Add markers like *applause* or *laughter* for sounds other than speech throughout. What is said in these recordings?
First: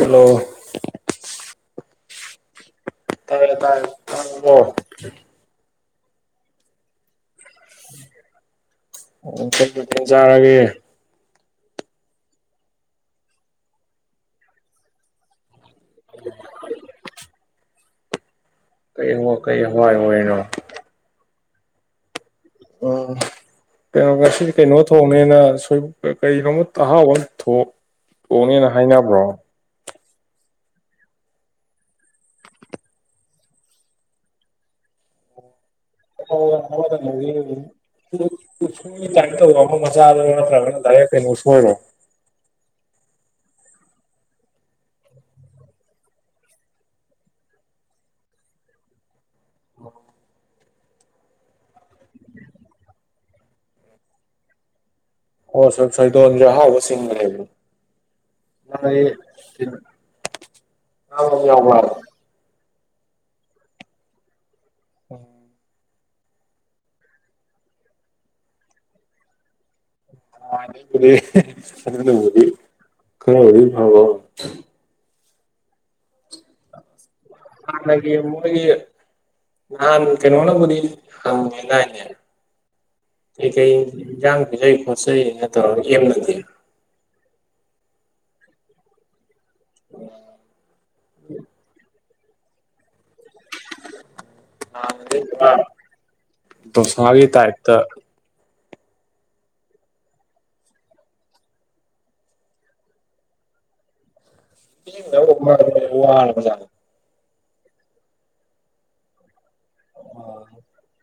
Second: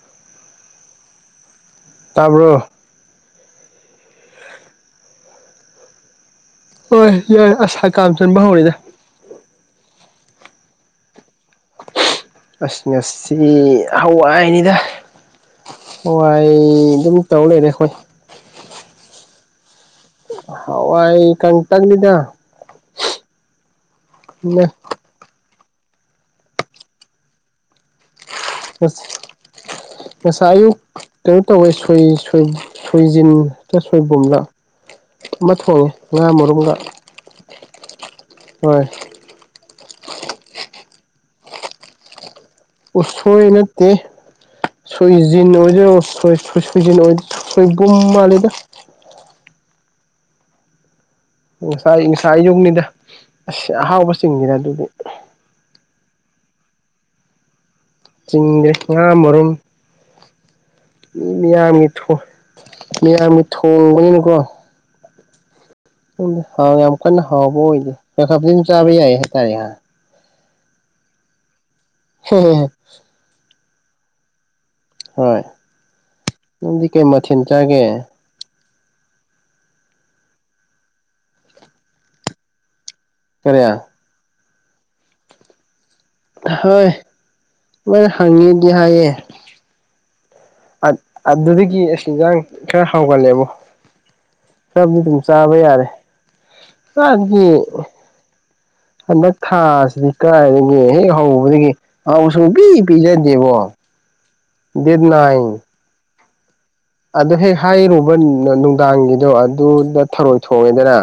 hello ꯇꯥꯕ꯭ꯔꯣ ꯇꯥꯔꯕ ꯍꯣꯏ ꯌꯥꯏ ꯑꯁ ꯍꯀꯥꯝ ꯆꯟꯕ ꯍꯧꯔꯛꯑ‌ꯦ *unintelligible* ꯆꯥꯔꯒꯦ ꯑꯁ ꯉꯁꯤ ꯍꯋꯥꯏꯅꯤꯗ ꯍꯋꯥꯏ ꯑꯗꯨꯝ ꯇꯧ ꯂꯩꯔꯦ ꯈꯣꯏ ꯀꯩ ꯀꯩ ꯍꯋꯥꯏ ꯑꯣꯏꯔꯤꯅꯣ ꯍꯋꯥꯏ ꯀꯪꯇꯟꯅꯤꯗꯥ ꯎ ꯀꯩꯅꯣ ꯉꯁꯤꯗꯤ ꯀꯩꯅꯣ ꯊꯣꯡ ꯅꯦꯅ ꯁꯣꯏ ꯀꯔꯤꯅꯣꯝꯃ ꯑꯍꯥꯎꯕ ꯑꯃ ꯊꯣꯡ ꯊꯣꯡꯅꯤꯅ ꯍꯥꯏꯅꯕ꯭ꯔꯣ ꯉꯁꯥꯏ ꯑꯌꯨꯛ ꯀꯩꯅꯣ ꯇꯧꯋꯦ ꯁꯣꯏ ꯁꯣꯏ ꯁꯣꯏꯖꯤꯟ ꯁꯣꯏꯕꯨꯝꯂ ꯑꯃ ꯊꯣꯡꯉꯦ *unintelligible* ꯉꯥ ꯃꯔꯨꯝꯒ ꯍꯣꯏ ꯇꯥꯏꯞ ꯇꯧꯕ ꯑꯃ ꯃꯆꯥ ꯑꯗꯨꯔ ꯅꯠꯇ꯭ꯔꯒ ꯗꯥꯏꯔꯦꯛ ꯀꯩꯅꯣ ꯎꯁꯣꯏꯔꯣ ꯎꯁꯣꯏ ꯅꯠꯇꯦ ꯁꯣꯏꯖꯤꯟ ꯑꯣꯏꯗꯣꯏꯔꯣ ꯁꯣꯏ ꯁꯣꯏ ꯁꯣꯏꯖꯤꯟ ꯑꯣꯏ ꯁꯣꯏꯕꯨꯝ ꯃꯥꯜꯂꯤꯗ ꯉꯁꯥꯏ ꯉꯁꯥꯏ ꯑꯌꯨꯛꯅꯤꯗ ꯑꯁ ꯑꯍꯥꯎꯕꯆꯤꯡꯉꯤꯗ ꯑꯗꯨꯗꯤ ꯑꯣ ꯁꯣ ꯁꯣꯏꯗꯣꯟꯖꯨ ꯑꯍꯥꯥꯎꯕ ꯆꯤꯡꯕꯅꯦꯕꯥ ꯆꯤꯡꯗꯦ ꯉꯔꯥꯡ *unintelligible* ꯉꯥꯔꯣꯝ ꯌꯥꯎꯕ꯭ꯔꯥ ꯃꯤꯌꯥꯝꯒꯤ ꯊꯣꯏ ꯃꯤꯌꯥꯝꯒꯤ ꯊꯣꯡꯕꯅꯤꯅꯀꯣ ꯎꯝ *unintelligible* ꯍꯥꯎ ꯌꯥꯝ ꯀꯟꯅ ꯍꯥꯎꯕ ꯑꯣꯏꯗꯦ *unintelligible* ꯆꯥꯕ ꯌꯥꯏ ꯍꯥꯏꯇꯥꯔꯦ ꯉꯍꯥꯟ ꯑꯗꯨꯅꯕꯨꯗꯤ ꯈꯔ ꯑꯣꯏꯕꯩ ꯐꯕꯥ ꯍꯣꯏ ꯅꯪꯗꯤ ꯀꯩ ꯃꯊꯦꯟ ꯆꯥꯒꯦ ꯊꯤꯝꯃꯣꯏꯒꯤ ꯅꯍꯥꯟ ꯀꯩꯅꯣꯅꯕꯨꯗꯤ ꯍꯡꯉꯦ ꯗꯥꯏꯅꯦ ꯀꯩ ꯀꯔꯤ ꯀꯩ ꯏꯟꯖꯥꯡ ꯄꯤꯖꯩ ꯈꯣꯠꯆꯩꯅ ꯇꯧꯔꯒ ꯑꯦꯝ ꯅꯠꯇꯦ ꯍꯣꯏ ꯃꯣꯏ ꯍꯡꯅꯤꯗꯤ ꯍꯥꯏꯌꯦ ꯑ ꯑꯗꯨꯗꯒꯤ ꯑꯁ ꯏꯟꯖꯥꯡ ꯈꯔ ꯍꯧꯒꯜꯂꯦꯕꯣ ꯆꯥꯛꯗꯤ ꯅꯍꯥꯟꯅꯗꯤ ꯑꯗꯨꯝ ꯄꯨꯔꯥ ꯆꯥꯕ ꯌꯥꯔꯦ ꯗꯣꯁꯥꯒꯤ ꯇꯥꯏꯞꯇ *unintelligible* ꯍꯟꯗꯛ ꯊꯥꯁꯤꯗꯤ ꯀꯥꯏꯗꯒꯤ ꯍꯦꯛ ꯍꯧꯕꯗꯒꯤ ꯑꯎ ꯁꯪꯕꯤ ꯄꯤꯖꯗꯦꯕꯣ ꯗꯦꯠ ꯅꯥꯏꯟ ꯋꯥꯔꯕ ꯖꯥꯠꯅꯦ ꯑꯗꯨ ꯍꯦꯛ ꯍꯥꯏꯔꯨꯕ ꯅꯨ ꯅꯨꯡꯗꯥꯡꯒꯤꯗꯣ *unintelligible* ꯊꯔꯣꯏ ꯊꯣꯡꯉꯦꯗꯅ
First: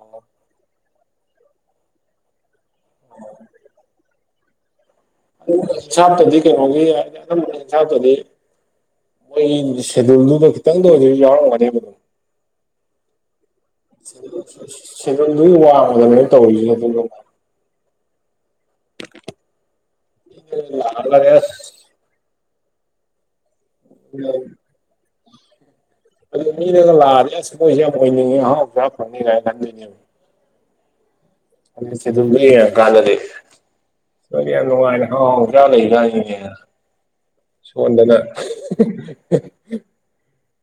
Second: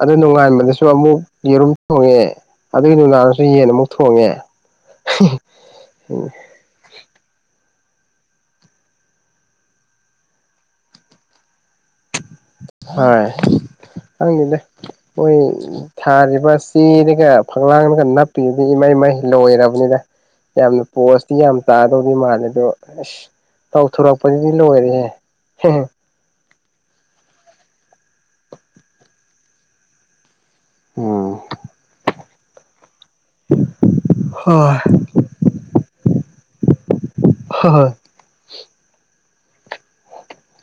ꯑꯗꯨ ꯅꯣꯡꯉꯥꯟꯕꯗꯁꯨ ꯑꯃꯨꯛ ꯌꯦꯔꯨꯝ ꯊꯣꯡꯉꯦ ꯑꯗꯨꯒꯤ ꯅꯨꯗꯥꯡꯗꯁꯨ ꯌꯦꯟ ꯑꯃꯨꯛ ꯊꯣꯡꯉꯦ *unintelligible* ꯁꯥꯞꯇꯗꯤ ꯀꯩꯅꯣꯒꯤ *unintelligible* ꯁꯥꯞꯇꯗꯤ ꯃꯣꯏꯒꯤ ꯁꯦꯗꯨꯜꯗꯨꯗ ꯈꯤꯇꯪꯗ ꯑꯣꯏꯖꯨ ꯌꯥꯎꯔꯝꯒꯅꯤꯕ ꯑꯗꯨꯝ ꯍꯣꯏ *unintelligible* ꯑꯗꯨꯝ ꯗꯦꯗ ꯃꯣꯏ ꯁꯦꯗꯨꯜꯗꯨꯒꯤ ꯋꯥꯡꯃꯗꯅꯦꯕ ꯊꯥꯔꯤꯕ ꯇꯧꯔꯤꯁꯦ ꯑꯗꯨꯒ ꯆꯦꯗꯒ ꯐꯛꯂꯥꯡꯗꯒ ꯅꯞ *unintelligible* ꯏꯃꯩ ꯃꯩ ꯂꯣꯏꯔꯕꯅꯤꯗ ꯌꯥꯝꯅ ꯂꯥꯛꯑꯒꯅꯦ ꯄꯣꯁꯇꯤ ꯑꯁ ꯌꯥꯝ ꯇꯥ ꯇꯧꯗꯤ ꯃꯥꯜꯂꯦ ꯑꯗꯣ ꯑꯁ ꯇꯧꯊꯣꯔꯛꯄꯗꯗꯤ ꯂꯣꯏꯔꯦꯍꯦ ꯍꯦꯍꯦ ꯑꯗꯨ ꯃꯤꯅꯒ ꯂꯥꯛꯑꯗꯤ ꯑꯁ ꯃꯣꯏꯖꯦ ꯌꯥꯝ ꯑꯣꯏꯅꯤꯡꯉꯤ ꯑꯍꯥꯎ ꯆꯥ ꯐꯪꯅꯤ ꯀꯥꯏꯅ ꯈꯟꯗꯣꯏꯅꯦꯕ ꯎꯝ *unintelligible* ꯁꯦꯗꯨꯜꯗꯣ ꯌꯦꯡꯉꯀꯥꯟꯗꯗꯤ ꯅꯪꯗꯤ ꯌꯥꯝ ꯍꯣꯏ ꯅꯨꯡꯉꯥꯏꯅ ꯍꯥꯎ ꯍꯥꯎ ꯆꯥ ꯂꯩꯅ ꯍꯥꯏꯖꯤꯗꯤ *unintelligible* ꯍꯣꯏ *unintelligible*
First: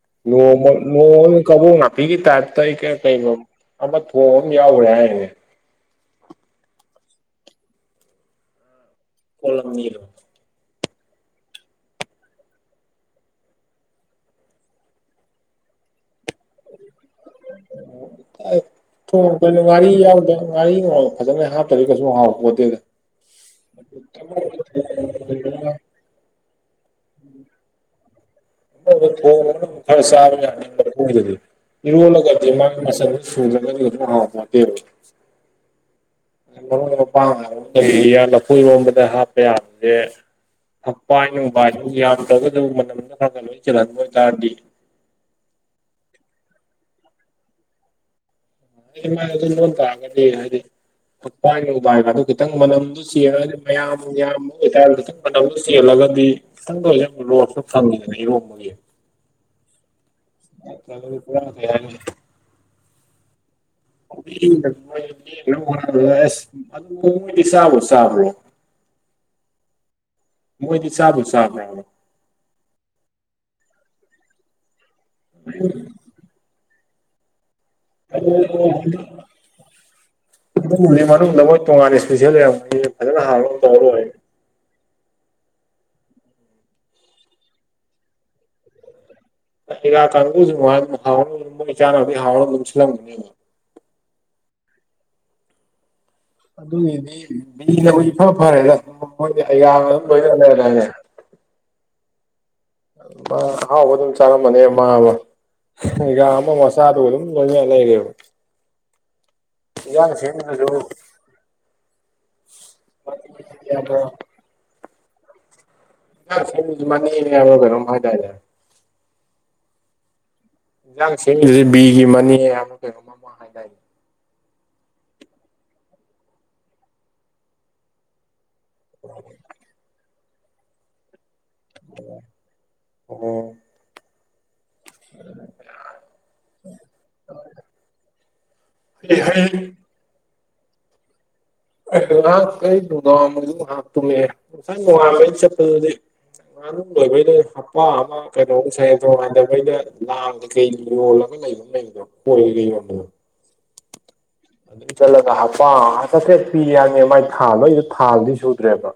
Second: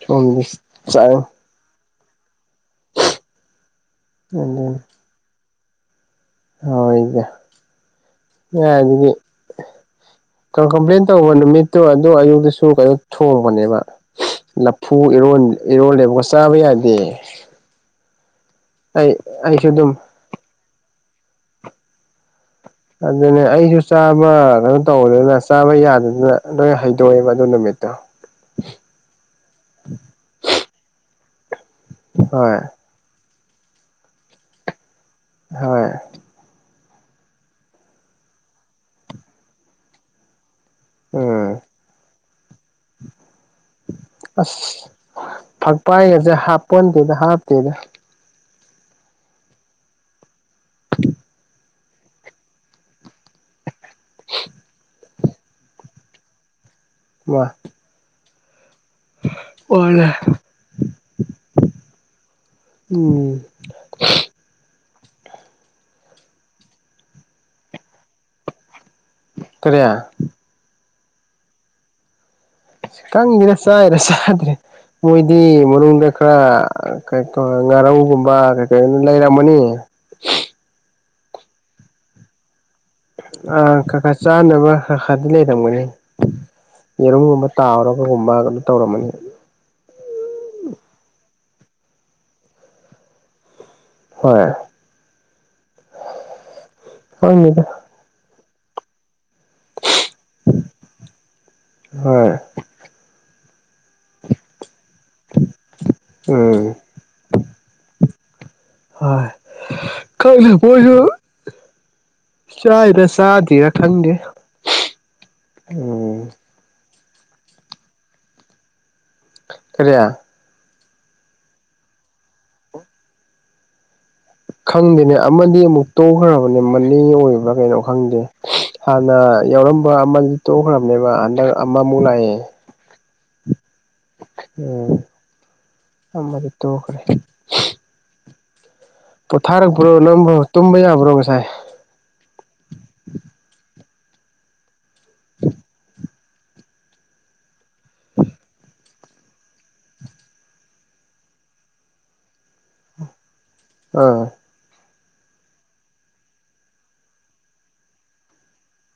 ꯁꯣꯝꯗꯤ ꯆꯥꯡ ꯀꯕꯣꯛ ꯅꯥꯄꯤꯒꯤ ꯇꯥꯏꯞꯇ ꯑꯩ ꯀꯦ ꯀꯩꯅꯣ ꯑꯃ ꯊꯣꯛꯕ ꯑꯃ ꯑꯗꯨꯅꯤ ꯌꯥꯎꯈ꯭ꯔꯦ ꯍꯥꯏꯔꯤꯅꯦ *unintelligible* ꯀꯣꯂꯝꯃꯤꯔꯣ ꯀ ꯀꯝꯄ꯭ꯂꯦꯟ ꯇꯧꯕ ꯅꯨꯃꯤꯠꯇꯨ ꯑꯗꯨ ꯑꯌꯨꯛꯇꯁꯨ ꯀꯩꯅꯣ ꯊꯣꯡꯕꯅꯦꯕꯥ ꯂꯐꯨ ꯏꯔꯣꯟ ꯏꯔꯣꯜꯂꯦꯕꯀꯣ ꯆꯥꯕ ꯌꯥꯗꯦ *unintelligible* ꯑꯩ ꯊꯣꯡꯕꯗꯨ ꯑꯩꯁꯨ ꯑꯗꯨꯝ ꯉꯥꯔꯤ ꯌꯥꯎꯗ ꯉꯥꯔꯤ ꯃꯣꯔꯣꯛ ꯐꯖꯅ ꯂꯣꯏ ꯍꯥꯞꯇ꯭ꯔꯗꯤ ꯀꯩꯁꯨ ꯍꯥꯎꯄꯣꯇꯦꯗ ꯑꯗꯨꯅꯦ ꯑꯩꯖꯨ ꯆꯥꯕ ꯀꯩꯅꯣ ꯇꯧꯕꯅꯤꯅ ꯆꯥꯕ ꯑꯃꯗ ꯌꯥꯗꯗꯅ ꯂꯣꯏ ꯍꯩꯗꯣꯛꯑꯦꯕ ꯑꯗꯨ ꯅꯨꯃꯤꯠꯇꯣ ꯊꯣꯡꯉ ꯈꯔ ꯆꯥꯕ ꯌꯥꯅꯤ ꯏꯔꯣꯜꯂꯒꯗꯤ ꯍꯣꯏ ꯃꯥꯒꯤ ꯃꯆꯟ *unintelligible* ꯍꯥꯎꯄꯣꯟꯇꯦꯕ ꯍꯣꯏ ꯃꯔꯣꯏ ꯃꯄꯥꯡ ꯍꯥꯏꯕ ꯑꯃ *unintelligible* ꯂꯐꯨ ꯏꯔꯣꯝꯕꯗ ꯍꯥꯞꯄ ꯌꯥꯕꯁꯦ ꯊꯛꯄꯥꯏ ꯎꯝ ꯅꯨꯡꯕꯥꯥꯏꯖꯨ ꯌꯥꯝꯗ꯭ꯔꯒꯗꯖꯨ ꯃꯅꯝꯅ ꯈꯔ ꯈꯔ ꯂꯣꯏ ꯆꯦꯜꯍꯟꯕ ꯑꯣꯏꯇꯥꯔꯗꯤ ꯑꯁ ꯐꯛꯄꯥꯏꯒꯁꯦ ꯍꯥꯞꯄꯟꯗꯦꯗ ꯍꯥꯞꯇꯦꯗ *unintelligible* ꯃꯥ ꯑꯗꯨ ꯂꯣꯟ ꯇꯥꯔꯒꯗꯤ ꯍꯥꯏꯗꯤ *unintelligible* ꯐꯛꯄꯥꯏ ꯅꯨꯡꯕꯥꯏꯒꯗꯣ ꯈꯤꯇꯪ ꯃꯅꯝꯗꯣ ꯆꯦꯜꯂꯒꯗꯤ ꯃꯌꯥꯝ ꯌꯥꯝꯕ ꯑꯣꯏꯇꯥꯔꯒ ꯀꯟꯕ꯭ꯔꯠ ꯑꯃ ꯆꯦꯜꯂꯒꯗꯤ ꯈꯤꯇꯪꯗ ꯑꯣꯏꯖꯨ ꯃꯥ ꯔꯣꯁꯇꯣ ꯐꯪꯉꯦꯕ ꯏꯔꯣꯟꯕꯒꯤ *unintelligible* *unintelligible* ꯎꯝ ꯍꯣꯠꯅꯕꯗ ꯑꯦꯁ ꯑꯗꯨ ꯃꯣꯏꯗꯤ ꯆꯥꯕ꯭ꯔꯣ ꯆꯥꯕ꯭ꯔꯣ ꯀꯔꯦ ꯃꯣꯏꯗꯤ ꯆꯥꯕꯨ ꯆꯥꯕ꯭ꯔꯕ ꯈꯪꯗꯦꯅ ꯆꯥꯏꯔ ꯆꯥꯗ꯭ꯔꯦ ꯃꯣꯏꯗꯤ ꯃꯅꯨꯡꯗ ꯈꯔ ꯑ ꯀꯩ *unintelligible* ꯑꯗꯨ ꯉꯥꯔꯧꯒꯨꯝꯕ ꯀꯩ ꯀꯩꯅꯣ ꯂꯩꯔꯝꯒꯅꯤ ꯑꯗꯨꯕꯨꯗꯤ ꯃꯅꯨꯡꯗ ꯃꯣꯏ ꯇꯣꯉꯥꯟꯅ ꯏꯁꯄꯤꯁꯦꯜ ꯂꯩꯔꯝꯒꯅꯤꯌꯦ ꯑꯥ ꯈ ꯈ ꯆꯥꯅꯕ ꯍ ꯍꯥꯗꯤ ꯂꯩꯔꯝꯒꯅꯤ ꯌꯦꯔꯨꯝꯒꯨꯝꯕ ꯇꯥꯎꯔꯒꯒꯨꯝꯕ ꯑꯗꯨ ꯇꯧꯔꯝꯃꯅꯤ ꯑꯩꯒꯥ ꯀꯥꯡꯕꯨꯁꯨ *unintelligible* ꯍꯥꯎꯅꯕ ꯃꯣꯏ ꯆꯥꯅꯕꯗꯤ ꯍꯥꯎꯅꯕ ꯑꯗꯨꯝ ꯁꯤꯜꯂꯝꯒꯅꯤꯕ ꯍꯣꯏ ꯑꯗꯨꯒꯤꯗꯤ ꯈꯪꯗꯦꯗ ꯕꯤꯅꯤꯅꯕꯨ ꯏꯐ ꯐꯔꯦꯗ ꯃꯣꯏꯗꯤ ꯑꯩꯒꯥꯒ ꯑꯗꯨꯝ ꯂꯣꯏꯅꯔ ꯂꯩꯔꯗꯥꯏꯅꯦ ꯍꯣꯏ ꯃꯥ ꯑꯍꯥꯎꯕ ꯑꯗꯨꯝ ꯆꯥꯔꯝꯃꯅꯤ ꯃꯥ ꯑꯃ ꯑꯩꯒꯤꯌꯥ ꯑꯃ ꯎꯝ ꯋꯥ *unintelligible* ꯑꯗꯨꯝ ꯂꯣꯏꯅ ꯂꯩꯔꯦꯕ ꯍꯣꯏ ꯏꯟꯖꯥꯡ ꯈꯪꯗꯦ ꯁꯦꯝꯕꯗꯁꯨ *unintelligible* ꯆꯥꯏꯔꯥ ꯆꯥꯗꯤꯔꯥ ꯏꯟꯖꯥꯡ ꯈꯪꯗꯦꯗ ꯎꯝ *unintelligible* ꯃꯅꯦꯅꯦ ꯍꯥꯏꯕ꯭ꯔ ꯀꯩꯅꯣꯝ ꯍꯥꯏꯗꯥꯏꯅꯦ ꯀꯔꯤ ꯏꯟꯖꯥꯡ ꯁꯦꯝꯃꯤꯁꯦ ꯕꯤ ꯒꯤ ꯃꯅꯦ ꯍꯥꯏꯕ꯭ꯔꯥ ꯀꯩꯅꯣ ꯃꯃꯥꯡ ꯂꯩꯀꯥꯏ ꯈꯪꯗꯦꯅꯦ ꯑꯃꯗꯤ ꯑꯃꯨꯛ ꯇꯣꯛꯈ꯭ꯔꯕꯅꯦ ꯃꯟꯂꯤ ꯑꯣꯏꯕ꯭ꯔꯥ ꯀꯩꯅꯣ ꯈꯪꯗꯦ ꯍꯥꯟꯅ ꯌꯥꯎꯔꯝꯕ ꯑꯃꯗꯨꯗꯤ ꯇꯣꯛꯈ꯭ꯔꯕꯅꯦꯕ ꯍꯟꯗꯛ ꯑꯃꯃꯨꯛ ꯂꯥꯛꯑꯦ *unintelligible* ꯎꯝ ꯑꯃꯗꯤ ꯇꯣꯛꯈ꯭ꯔꯦ ꯍꯩ ꯍꯩ ꯄꯣꯊꯥꯔꯛꯄ꯭ꯔꯣ ꯅꯡꯕꯨ ꯇꯨꯝꯕ ꯌꯥꯕ꯭ꯔꯣ ꯉꯁꯥꯏ ꯑꯩ ꯉꯥꯍꯥꯛ ꯑꯩ ꯅꯨꯡꯗꯥꯡꯋꯥꯏꯔꯝꯕꯨꯗꯤ ꯉꯍꯥꯛ ꯇꯨꯝꯃꯦ ꯍꯦ ꯉꯁꯥꯏ ꯅꯣꯡꯉꯥꯟꯕꯩ ꯆꯠꯄꯗꯨꯗꯤ ꯉꯥꯅꯨ ꯂꯣꯏꯕꯩꯗꯣ ꯍꯥ ꯍꯄꯥ ꯑꯃ ꯀꯩꯗꯧꯕ ꯁꯖꯦꯟꯊꯣꯡ ꯍꯥꯏꯗꯕꯩꯗ ꯂꯥꯡ ꯀꯩ ꯀꯩ ꯌꯣꯜꯂꯒ ꯂꯩꯕ ꯑꯃ ꯂꯩꯕꯗꯣ *unintelligible* ꯑꯪ ꯆꯜꯂꯒ ꯍꯥꯄꯥ ꯑꯃ ꯄꯤ ꯍꯏꯕꯅꯦ ꯃꯥꯏ ꯊꯥ ꯅꯣꯏꯗ ꯊꯥꯕꯨꯗꯤ ꯁꯨꯗ꯭ꯔꯦꯕ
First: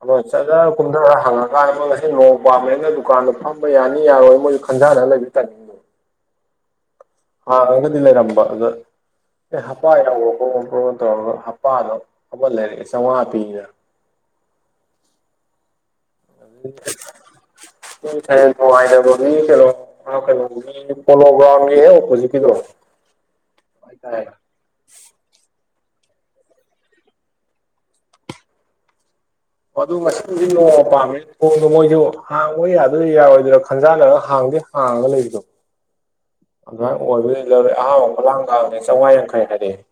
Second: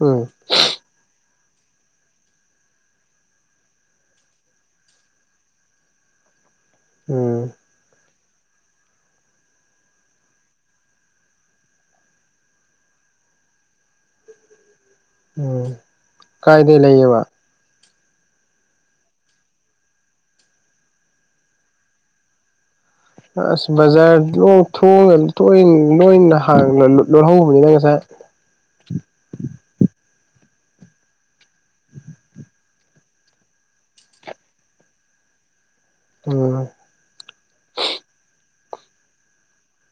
ꯑꯗꯣ ꯎꯝ ꯆꯠꯂ ꯀꯨꯝꯊꯔ ꯍꯪꯉꯀꯥꯟ ꯑꯃ ꯉꯁꯤ ꯅꯣꯡ ꯄꯥꯃꯦꯅ ꯗꯨꯀꯥꯟꯗ ꯐꯝꯕ ꯌꯥꯅꯤ ꯌꯥꯔꯣꯏ ꯃꯣꯏꯁꯨ ꯈꯟꯖꯔꯒ ꯂꯩꯕ ꯇꯅꯤ ꯎꯝ ꯍꯡꯉꯒꯥꯘꯤ ꯂꯩ ꯔꯝꯕ ꯑꯗꯥ ꯑꯦ ꯍꯞꯄꯥ ꯌꯥꯎꯕ꯭ꯔꯣ ꯈꯣꯠ ꯄ꯭ꯔꯣ ꯇꯧꯔꯒ ꯍꯞꯄꯥꯗꯣ ꯑꯃꯥ ꯂꯩꯔꯒꯦ ꯆꯥꯝꯃꯉꯥ ꯄꯤꯗꯅ ꯎꯝ ꯀꯥꯏꯗꯩ ꯂꯩꯌꯦꯕ *unintelligible* ꯄꯣꯂꯣꯒ꯭ꯔꯥꯎꯟꯒꯤ ꯍꯦꯛ ꯑꯣꯄꯣꯖꯤꯠꯀꯤꯗꯣ ꯑꯁ ꯍꯥꯏꯇꯥꯔꯦ ꯕꯖꯥꯔꯣꯡꯣꯏ ꯇꯣꯏꯅ ꯂꯣꯏꯅ ꯍꯥꯡ ꯂꯣꯜꯍꯧꯕꯅꯤꯅ ꯉꯁꯥꯏ ꯑꯣ ꯑꯗꯨ ꯃꯁꯤꯡꯗꯨꯗꯤ ꯅꯣꯡꯃ ꯄꯥꯝꯃꯦ ꯊꯣꯡꯗꯣ ꯃꯣꯏꯁꯨ ꯍꯥꯡꯕ ꯌꯥꯗꯣꯏ ꯌꯥꯔꯣꯏꯗꯣꯏꯔꯥ ꯈꯟꯖꯥꯟꯅꯔꯒ ꯍꯥꯡꯗꯤ ꯍꯡ ꯍꯥꯡꯉꯒ ꯂꯩꯕꯗꯣ ꯎꯝ ꯑꯗꯨꯃꯥꯏ ꯑꯣꯏꯕꯗꯩ ꯂꯧꯔꯦ ꯑꯍꯥꯟꯕ ꯈꯨꯂꯥꯡ ꯈꯥꯡꯅꯦ ꯆꯧꯉꯥꯌꯥꯡꯈꯩ ꯍꯥꯏꯔꯛꯑꯦ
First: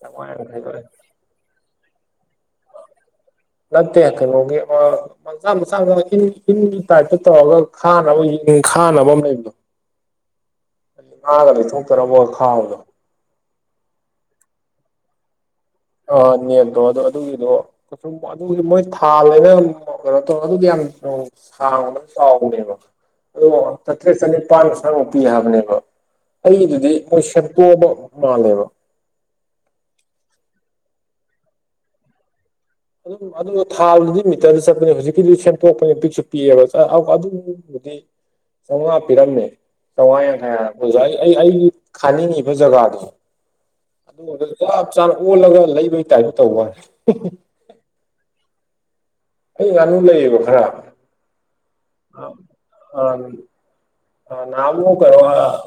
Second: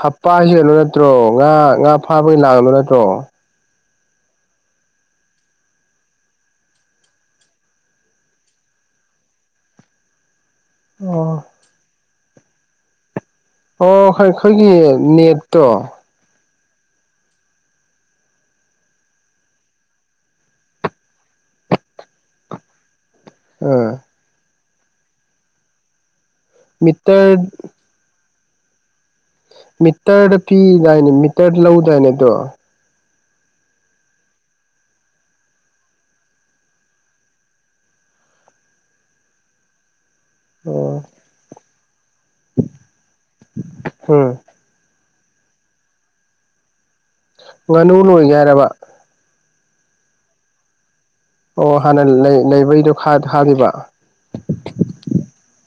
ꯆꯥꯝꯃꯉꯥ ꯍꯞꯄꯥꯁꯤ ꯌꯥꯡꯈꯩ ꯀꯩꯅꯣ ꯂꯧꯔꯦ ꯅꯠꯇ꯭ꯔꯣ ꯉꯥ ꯉꯥ ꯐꯥꯕꯒꯤ ꯂꯥꯡꯅꯨ ꯅꯠꯇ꯭ꯔꯣ ꯅꯠꯇꯦ ꯀꯩꯅꯣꯒꯤ ꯑ ꯃꯆꯥ ꯃꯆꯥ ꯏꯤꯟ ꯏꯤꯟꯒꯤ ꯇꯥꯏꯞꯇ ꯇꯧꯔꯒ ꯈꯥꯅꯕ ꯈꯥꯅꯕ ꯑꯃ ꯂꯩꯕꯗꯣ ꯑꯣ ꯉꯥ ꯒꯗꯣ ꯊꯣꯛꯇꯅꯕꯥ ꯈꯥꯕꯗꯣ ꯑꯣ ꯈꯣꯏ ꯈꯣꯏꯒꯤ ꯅꯦꯠꯇꯣ ꯑ ꯅꯦꯟꯗꯣ ꯑꯣ ꯑꯗꯨꯒꯤꯗꯣ ꯑꯗꯨꯗꯤ ꯃꯣꯏ ꯊꯥ ꯂꯩꯅ ꯀꯩꯅꯣ ꯇꯧꯔ ꯑꯗꯨꯗꯤ ꯌꯥꯝ ꯍꯥꯎ ꯍ ꯁ ꯎꯕ ꯑꯗ ꯑꯥ ꯆꯥꯇ꯭ꯔꯦꯠ ꯆꯅꯤꯄꯥꯟꯁꯥꯡꯃ ꯄꯤ ꯍꯥꯏꯕꯅꯦꯕ ꯑꯩꯗꯨꯗꯤ ꯃꯣꯏ ꯁ ꯃꯤꯇꯔ ꯁꯦꯝꯗꯣꯛꯑꯕ ꯃꯥ ꯂꯩꯕ ꯃꯤꯇꯔꯗ ꯄꯤꯗꯥꯏꯅꯦ ꯃꯤꯇꯔ ꯂꯧꯗꯥꯏꯅꯦ ꯑꯗꯣ ꯑꯗꯨꯝ ꯑꯗꯨꯒ ꯊꯥꯗꯨꯗꯤ ꯃꯤꯇꯔꯗ ꯆꯠꯄꯅꯦ ꯍꯧꯖꯤꯛꯀꯤꯗꯤ ꯁꯦꯝꯗꯣꯛꯄꯅꯦ ꯄꯤꯛꯁꯨ ꯄꯤꯛꯑꯦꯕ ꯆꯧꯉꯥ ꯄꯤꯔꯝꯃꯦ ꯆꯧꯉꯥ ꯌꯥꯡ ꯑꯦ ꯑꯣꯖꯥ ꯑꯣ ꯑꯩ ꯑꯩ ꯑꯩꯒꯤ ꯈꯥꯅꯤꯡꯉꯤꯕ ꯖꯒꯥꯗꯣ ꯑꯗꯨ ꯎꯝ ꯆꯞ ꯆꯥꯅ ꯑꯣꯜꯂꯒ ꯂꯩꯕꯒꯤ ꯇꯥꯏꯞꯇ ꯇꯧꯕ ꯋꯥꯅꯦ ꯉꯥꯅꯨ ꯂꯣꯏꯒꯦ ꯍꯥꯏꯔꯕ ꯑꯩ ꯉꯥꯅꯨ ꯂꯩꯌꯦꯕ ꯈꯔ ꯑꯣ ꯍꯥꯟꯅ ꯂꯩ ꯂꯩꯕꯩꯗꯣ ꯈꯥ ꯈꯥꯈꯤꯕ ꯅꯍꯥꯥꯟꯃꯨꯛ ꯀꯩꯅꯣ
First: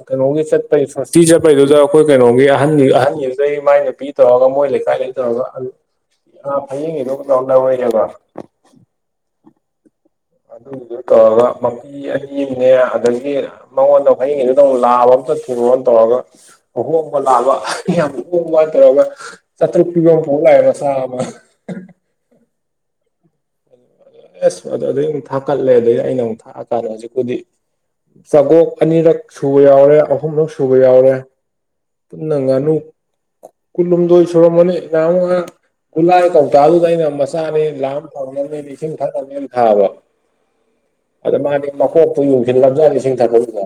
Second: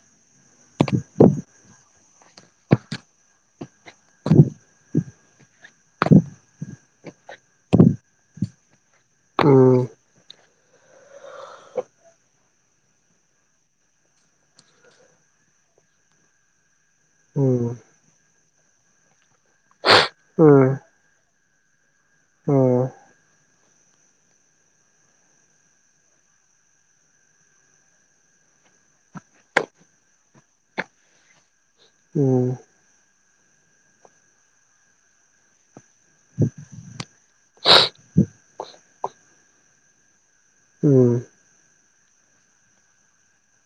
ꯀꯩꯅꯣꯒꯤ ꯆꯠꯄꯩ ꯁꯋꯥꯁꯇꯤ ꯆꯠꯄꯩꯗꯨꯗ ꯑꯩꯈꯣꯏ ꯀꯩꯅꯣꯒꯤ ꯑꯍꯒꯤ ꯑꯍꯟꯒꯤꯗꯨꯗꯩ ꯃꯥꯏ ꯄꯤ ꯇꯧꯔꯒ ꯃꯣꯏ ꯂꯩꯀꯥꯏ ꯗꯩ ꯇꯧꯔꯒ ꯐꯩꯌꯦꯡꯒꯤꯗꯨ ꯇꯧꯔꯒ ꯂꯧꯔꯛꯑꯦꯕ ꯎꯝ ꯑꯗꯨ ꯀꯥ ꯃ ꯃꯤ ꯑꯅꯤ ꯑꯃꯅꯦ ꯑꯗꯒꯤ ꯃꯉꯣꯟꯗ ꯐꯩꯌꯦꯡꯒꯤꯗꯨꯗ ꯂꯥꯕ ꯑꯝꯇ ꯊꯨꯔꯣꯅ ꯇꯧꯔꯒ ꯑꯣ ꯂꯥꯛꯑꯕ ꯎꯝ ꯌꯥꯝ ꯎ ꯋꯥ ꯇꯧꯔꯒ ꯆꯥꯇ꯭ꯔꯨꯛ ꯄꯤꯕ ꯑꯃ ꯄꯨꯔ ꯂꯥꯛꯑꯦ ꯃꯆꯥꯥ ꯑꯃ ꯑꯣ ꯑꯦꯁ ꯑꯗꯣ ꯑꯗꯩ ꯑꯃꯨꯛ ꯊꯥꯀꯠꯂꯦ ꯑꯗꯩ ꯑꯩꯅ ꯑꯃꯨꯛ ꯊꯥꯛ ꯑꯀꯥꯟꯗ ꯍꯧꯖꯤꯛꯄꯨꯗꯤ ꯆꯥꯒꯣꯛ ꯑꯅꯤꯔꯛ ꯁꯨꯕ ꯌꯥꯎꯔꯦ ꯑꯍꯨꯝꯂꯛ ꯁꯨꯕ ꯌꯥꯎꯔꯦ ꯅꯪ ꯎꯝ ꯉꯅ ꯀꯨꯂꯨꯝꯗ ꯁꯣꯣ ꯃꯅꯤ ꯉꯨ ꯒꯨꯂꯥꯒꯤ ꯀꯧꯇꯥꯗꯨꯗ ꯑꯩꯅ ꯃꯆꯥꯅꯤ ꯂꯥꯝ ꯐꯪꯅꯕꯅꯦꯅ ꯏꯁꯤꯡ ꯊꯛꯅꯕꯅꯦꯅ ꯊꯥꯕ ꯎꯝ ꯑꯗ ꯃꯥꯗꯤ ꯃꯀꯣꯛꯇꯨ ꯌꯡꯁꯤꯜꯂꯂꯝꯖꯥ ꯏꯁꯤꯡ ꯊꯛꯗꯁꯤꯗ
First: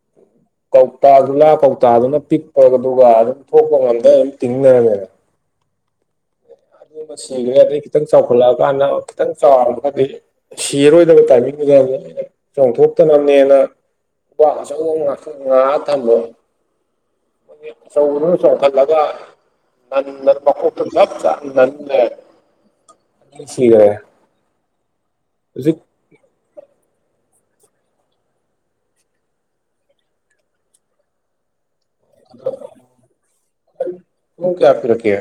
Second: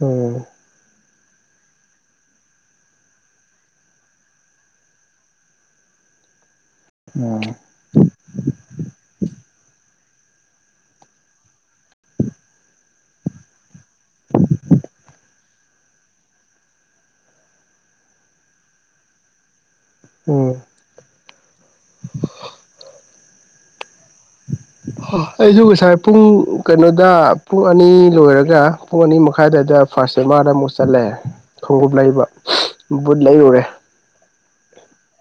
ꯎꯝ ꯀꯧꯇꯥ ꯒꯨꯂꯥ ꯀꯧꯇꯥꯗꯨꯅ ꯄꯤꯛꯄꯒ ꯑꯗꯨꯒ ꯑꯗꯨꯝ ꯊꯣꯛꯄ ꯉꯝꯗꯅ ꯑꯗꯨꯝ ꯇꯤꯡ ꯂꯩꯔꯝꯃꯦꯗꯅꯥ ꯑꯗꯨꯃ ꯎꯝ ꯁꯤꯒꯔ꯭ꯦ ꯑꯗꯩ ꯈꯤꯇꯪ ꯆꯥꯎꯈꯠꯂꯛ ꯑꯀꯥꯟꯗ ꯈꯤꯇꯪ ꯆꯥꯎꯔꯝꯃꯒꯗꯤ ꯁꯤꯔꯣꯏꯗꯕ ꯇꯥꯏꯃꯤꯡꯗꯨꯗ ꯂ ꯆꯣꯡꯊꯣꯛꯇꯅꯕꯅꯦꯅ ꯑ ꯉ ꯊꯜꯂ ꯁꯧꯔ ꯁꯣ ꯊꯜꯂꯒ ꯅ ꯅ ꯎꯝ ꯃꯞ ꯆ ꯅꯁꯤꯒꯦ ꯑꯩꯁꯨ ꯉꯁꯥꯏ ꯄꯨꯡ ꯀꯩꯅꯣꯗ ꯄꯨꯡ ꯑꯅꯤ ꯂꯣꯏꯔꯒ ꯄꯨꯡ ꯑꯅꯤ ꯃꯈꯥꯏꯗꯗ ꯐꯥꯔꯁ ꯑꯃꯥꯔꯗ ꯑꯃꯨꯛ ꯆꯠꯂꯦ ꯈꯣꯡꯎꯞ ꯂꯩꯕ ꯕꯨꯠ ꯂꯩꯔꯨꯔꯦ ꯅꯪ ꯀꯌꯥ ꯄꯤꯔꯛꯀꯦ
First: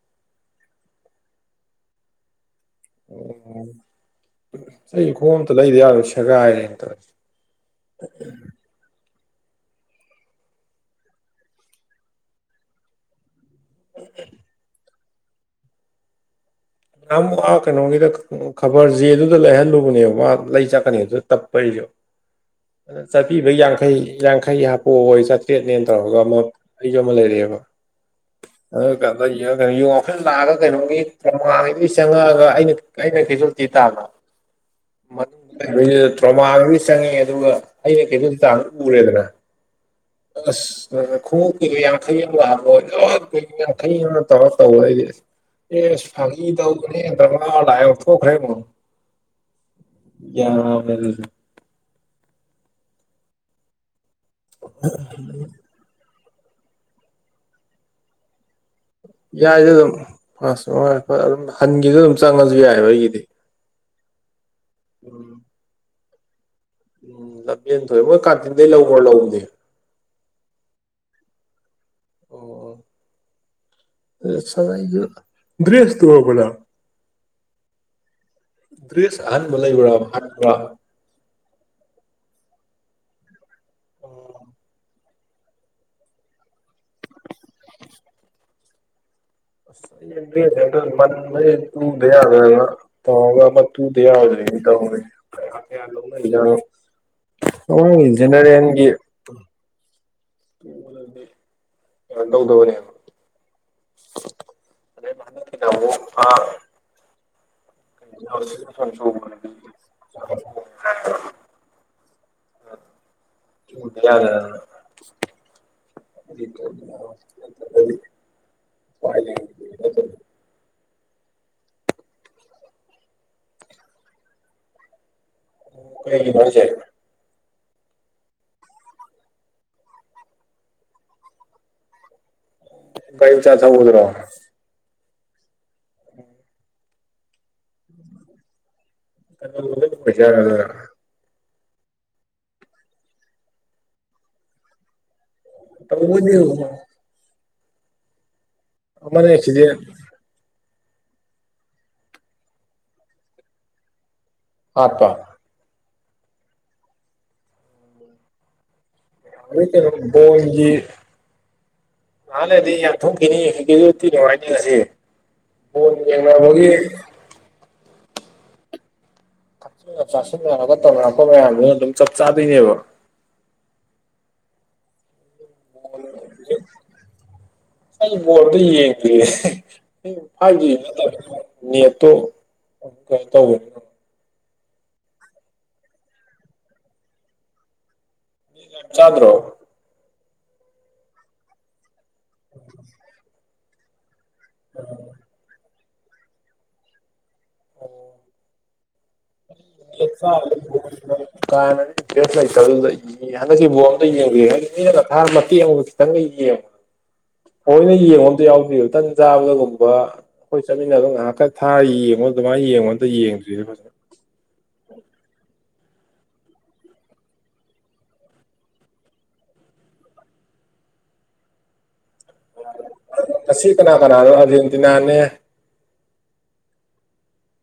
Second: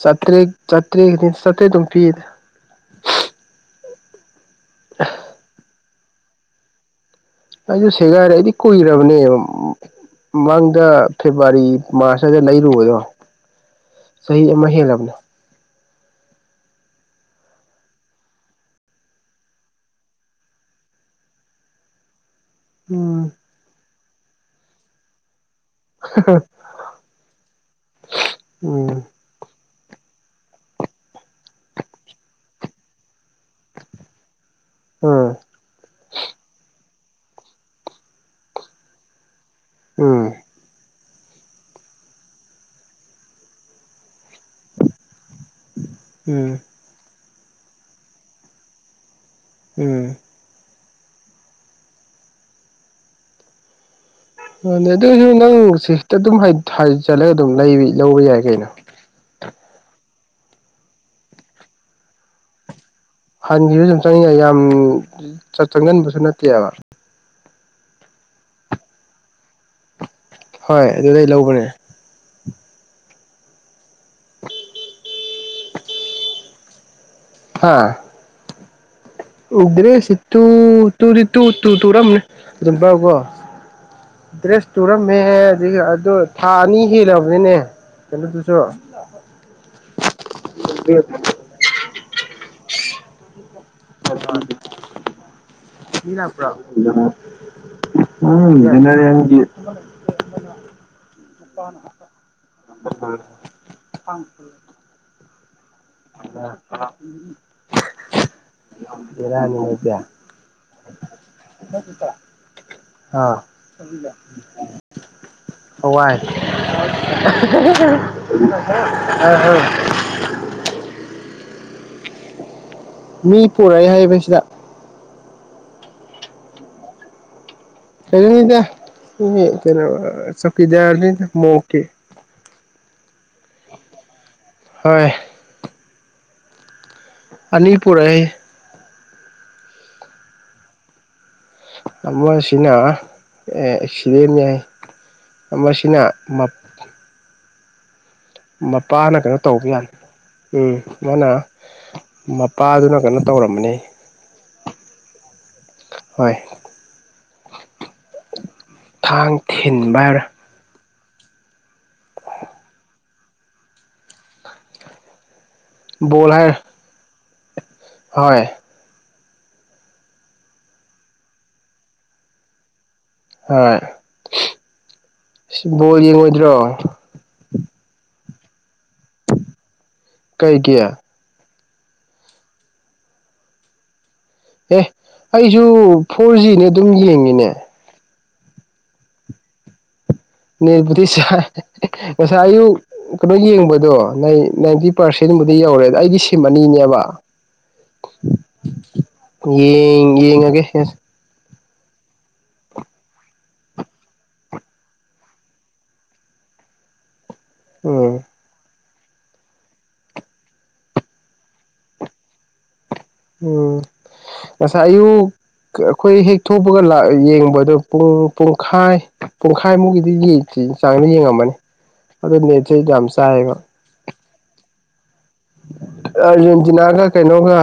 ꯆꯇꯔꯦ ꯆꯇ꯭ꯔꯦ ꯁꯇꯦ ꯑꯗꯨꯝ ꯐꯤ ꯑꯣ ꯑꯩꯁꯨ ꯈꯣꯡꯎꯞ ꯑꯝꯇ ꯂꯩꯗ ꯌꯥꯔꯣꯏ ꯁꯦꯒꯥꯏꯔꯦꯅ ꯇꯧꯔꯤꯁꯦ ꯑꯩꯁꯨ ꯁꯦꯒꯥꯏꯔꯦ ꯑꯩꯗꯤ ꯀꯨꯏꯔꯕꯅꯦꯕ ꯃꯥꯡꯗ ꯐꯦꯕꯋꯥꯔꯤ ꯃꯥꯔꯁꯇꯗ ꯂꯩꯔꯨꯕꯗꯣ ꯆꯍꯤ ꯑꯃ ꯍꯦꯜꯂꯕꯅꯣ ꯅꯝ ꯍꯥ ꯀꯅꯣꯡꯗꯛ ꯈꯕꯔ ꯖꯦ ꯑꯗꯨꯗ ꯂꯩꯍꯜꯂꯨꯕꯅꯦꯕ ꯃꯥ ꯂꯩ ꯆꯥꯛꯀꯅꯤ ꯑꯗꯨꯗ ꯇꯞꯄꯩꯔ ꯑꯗꯨ ꯎꯝ ꯆꯠꯄꯤꯕꯩ ꯌꯥꯡꯈꯩ ꯌꯥꯡꯈꯩ ꯍꯥꯄꯣ ꯍꯣꯏ ꯆꯥꯇ꯭ꯔꯦꯠꯅꯦꯅ ꯒ ꯑꯃ ꯑꯩꯁꯨ ꯑꯃ ꯂꯩꯔꯤꯑꯕ ꯎꯝ ꯑꯗꯨ ꯌꯨ ꯉꯥꯎꯁꯤꯜꯂ ꯂꯥꯛꯑꯒ ꯀꯩꯅꯣꯒꯤ ꯇ꯭ꯔꯧꯃꯥꯒꯤꯗꯨꯒꯤ ꯆꯪꯉꯛꯑꯒ ꯑꯩꯅ ꯑꯩꯅ ꯀꯦꯖ꯭ꯋꯜꯇꯤ ꯇꯥꯕꯔꯣ *unintelligible* ꯇ꯭ꯔꯧꯃꯥ ꯆꯪꯉꯛꯑꯦ ꯑꯗꯨꯒ ꯑꯩꯅ ꯀꯦꯖ꯭ꯋꯜꯇꯤ ꯇꯥꯕꯗꯣ ꯎꯔꯦꯗꯅ ꯎꯝ ꯑꯁ ꯈꯣꯡꯎꯞꯀꯤꯗꯣ ꯌꯥꯡꯈꯩ ꯌꯥꯝ ꯂꯥꯛꯑꯕꯣ ꯌꯥꯡꯈꯩ ꯑꯃ ꯇꯧꯔ ꯇꯧ ꯍꯥꯏꯁꯦ ꯑꯦ ꯎꯝ ꯐꯥꯒꯤꯤ ꯇꯧ *unintelligible* ꯎꯝ *unintelligible* ꯑꯗꯨꯑꯣꯏꯁꯨ ꯅꯪ ꯁꯤꯁꯤꯇ ꯑꯗꯨꯝ ꯍꯥꯏ ꯍꯥꯏꯖꯤꯜꯂ ꯑꯗꯨꯝ ꯂꯧꯕ ꯌꯥꯏ ꯀꯩꯅꯣ ꯌꯥꯏꯗ ꯑꯗꯨꯝ ꯐꯁ ꯑꯥꯎꯔ ꯑꯗꯨꯝ ꯍꯟꯒꯤꯗ ꯑꯗꯨꯝ ꯆꯪꯉꯁꯨ ꯌꯥꯏꯕ ꯑꯩꯒꯤꯗꯤ ꯍꯟꯈꯤꯕꯁꯨ ꯌꯥꯝ ꯎꯝ ꯆꯪꯖꯟꯕꯁꯨ ꯅꯠꯇꯦꯕ ꯂꯝꯦꯟ ꯊꯣꯛꯑꯦ ꯃꯣꯏ ꯀꯥꯇꯤꯟꯗꯩ ꯂꯧꯈ꯭ꯔꯣ ꯂꯧꯧꯕꯅꯦ ꯍꯣꯏ ꯑꯗꯨꯗꯩ ꯂꯧꯈꯔꯦ ꯗꯔ꯭ꯦꯁ ꯇꯨꯔꯕꯣ ꯅꯪ ꯍꯥꯥ ꯗꯔꯤꯁ ꯎꯒ꯭ꯔꯦ ꯁꯤꯠꯇꯨ ꯇꯨꯗꯤ ꯇꯨ ꯇꯨ ꯇꯨꯔꯝꯅꯤ ꯑꯗꯨꯝ ꯄꯥꯎꯀꯣ ꯗ꯭ꯔꯦꯁ ꯇꯨꯔ ꯃ ꯑꯗꯨ ꯊꯥ ꯑꯅꯤ ꯍꯦꯜꯂꯕꯅꯤꯅꯦ ꯀꯩꯅꯣꯗꯨꯁꯨ ꯃꯟ ꯇꯨꯡꯗꯦꯒ ꯇꯉ ꯇꯨꯗꯌꯥꯖꯔꯅꯤ ꯀ ꯍꯦꯌꯥꯅ ꯃꯤ ꯂꯥꯛꯄ꯭ꯔꯣ ꯂꯧꯅꯅꯤꯖꯅ ꯍꯣꯏ ꯒꯦꯅꯔꯦꯜ ꯒꯤ *unintelligible* ꯀꯩꯅꯣ ꯇꯧꯗꯕꯅꯦꯕ ꯇ ꯃꯥꯟꯅꯕꯨ ꯑ ꯏꯔꯅꯤꯄꯌꯥ ꯑꯥ ꯇꯨꯗ ꯌꯥꯗꯗꯅ ꯋꯥꯋꯥꯏ ꯑ ꯃꯤ ꯄꯨꯔꯛꯏ ꯍꯥꯏꯕꯁꯤꯗ ꯀꯩꯒꯤꯅꯣ ꯍꯥꯏꯁꯦ ꯀꯩꯅꯗ ꯀꯩꯅꯣ ꯆꯀꯤꯗꯔꯗ ꯃꯣꯀꯦ ꯒꯥꯔꯤ ꯃꯆꯥ ꯊꯧꯕꯗꯨꯔꯣ ꯍꯣꯏ ꯑꯅꯤ ꯄꯨꯔꯦ ꯀꯩꯗꯧꯕꯗꯩ ꯑꫭꯏꯖꯥꯠꯅꫭ‌ ꯑꯗꯨꯅ ꯑꯃꯁꯤꯅ ꯑꯦ ꯑꯦꯛꯁꯤꯗꯦꯟꯅꯦ ꯑꯃꯁꯤꯅ ꯇꯧꯕꯨꯗꯤ ꯃꯞ ꯃꯄꯥꯅ ꯑꯃꯅ ꯀꯩꯅꯣ ꯇꯧꯕ ꯑꯦꯛꯁꯤꯗꯦꯟ ꯌꯥꯅꯤ ꯎꯝ ꯃꯥꯅ ꯃꯄꯥꯗꯨꯅ ꯀꯩꯅꯣ ꯇꯧꯔꯝꯃꯅꯤ ꯍꯥꯞꯄ ꯍꯣꯏ ꯊꯥꯡ ꯊꯤꯟꯕ ꯑꯗꯨꯗꯨꯔꫭ ꯍꯥꯏꯔ ꯕꫭꯏꯟ ꯑꯩꯒꯤ ꯉꯍꯥꯛ ꯂꯩꯔꯗꯤ ꯌꯥꯟꯊꯣꯛꯈꯤꯅꯤ *unintelligible* ꯌꯦꯡꯉꯒꯦ ꯀꯤ ꯅꯨꯡꯉꯥꯏꯅꯤꯂꯁꯤꯦ ꯕꫭꯜ ꯕꯣꯜ ꯍꯥꯏꯔ ꯌꯦꯡꯅꯕꯒꯤ ꯍꯣꯏ ꯊꯛ ꯆꯤꯟꯅ ꯆꯥꯁꯤꯟꯅꯔꯒ ꯇꯧꯅꯔꯛꯄ ꯃꯌꯥꯝꯗꯨꯅ ꯑꯗꯨꯝ ꯆꯞ ꯆꯥꯗꯣꯏꯅꯦꯕ ꯍꯣꯏ ꯁꯤ ꯕꯣꯜ ꯌꯦꯡꯉꯣꯏꯗ꯭ꯔꯣ ꯑꯩ ꯕꯣꯜꯗꯣ ꯌꯦꯡꯗꯔꯤꯌꯦ *inaudible* *unintelligible* ꯀꯩꯒꯤ ꯅꯦꯠꯇꯣ ꯀꯃꯥꯟ ꯀꯃꯥꯟ ꯇꯧꯒꯤꯕꯅꯤꯅ ꯑꯦ ꯑꯩꯖꯨ ꯐꯣꯔ ꯖꯤꯅꯦ ꯑꯗꯨꯝ ꯌꯦꯡꯉꯤꯅꯦ ꯌꯥꯝ ꯆꯥꯗ꯭ꯔꯣ ꯅꯦꯠꯄꯨꯗꯤ ꯆꯥꯏ ꯉꯁꯥꯏ ꯑꯌꯨꯛ ꯀꯩꯅꯣ ꯌꯦꯡꯕꯗꯣ ꯃꯩ ꯅꯥꯏꯟꯇꯤ ꯄꯥꯔꯁꯦꯟꯕꯨꯗꯤ ꯌꯧꯔꯦꯗ ꯑꯩꯗꯤ ꯁꯤꯝ ꯑꯅꯤꯅꯦꯕ ꯑꯣ ꯌꯦꯡ ꯌꯦꯡꯉꯒꯦ ꯀꯥꯍꯦꯟꯅꯖꯨ ꯏꯝꯄꯔꯦꯁ ꯂꯩꯇꯕꯗꯨꯗ ꯍꯟꯗꯛꯀꯤ ꯕꫭꯜ ꯑꯝꯇ ꯌꯦꯡꯗꯔꯤ ꯑꯩꯗꯤ ꯃꯤꯅꯒ ꯊꯥꯔ ꯃꯇꯦꯛ ꯑꯃ ꯈꯤꯇꯪꯒ ꯌꯦꯡꯕ ꯊꯑꫭꯏꯅ ꯎꯝ ꯌꯦꯡꯕ ꯑꯃꯇ ꯌꯥꯎꯗꯦ ꯑꯃꯨꯛꯇꯪ ꯆꯥꯕꯗꯒꯨꯝꯕ ꯑꯩꯈꯣꯏ ꯆꯠꯃꯤꯟꯅꯕ ꯉꯥꯏꯍꯥꯛꯀ ꯊꯥꯔ ꯌꯦꯡꯉꯣ ꯑꯗꯨꯃꯥꯏ ꯌꯦꯡꯉꯣ ꯎꯝ ꯉꯁꯥꯏ ꯑꯌꯨꯛ ꯑꯩꯈꯣꯏ ꯍꯦꯛ ꯊꯣꯛꯄꯒ ꯂꯥꯛ ꯌꯦꯡꯕꯗꯨ ꯄꯨꯡ ꯄꯨꯡꯈꯥꯏ ꯄꯨꯡꯈꯥꯏꯃꯨꯛꯀꯤꯗꯤ ꯌꯦꯟꯁꯤ ꯆꯥꯡꯗ ꯌꯦꯡꯉꯝꯃꯅꯤ ꯑꯗꯨꯅꯦ ꯊꯔꯤꯗ ꯌꯥꯝ ꯆꯥꯏꯌꯦꯕ ꯀꯅꯥ ꯀꯅꯥꯅꫭ ꯑꯥꯔꯖꯦꯟꯇꯤꯅꯥꯅꯦ ꯑꯥꯔꯖꯦꯟꯇꯤꯅꯥꯒ ꯀꯩꯅꯣꯒ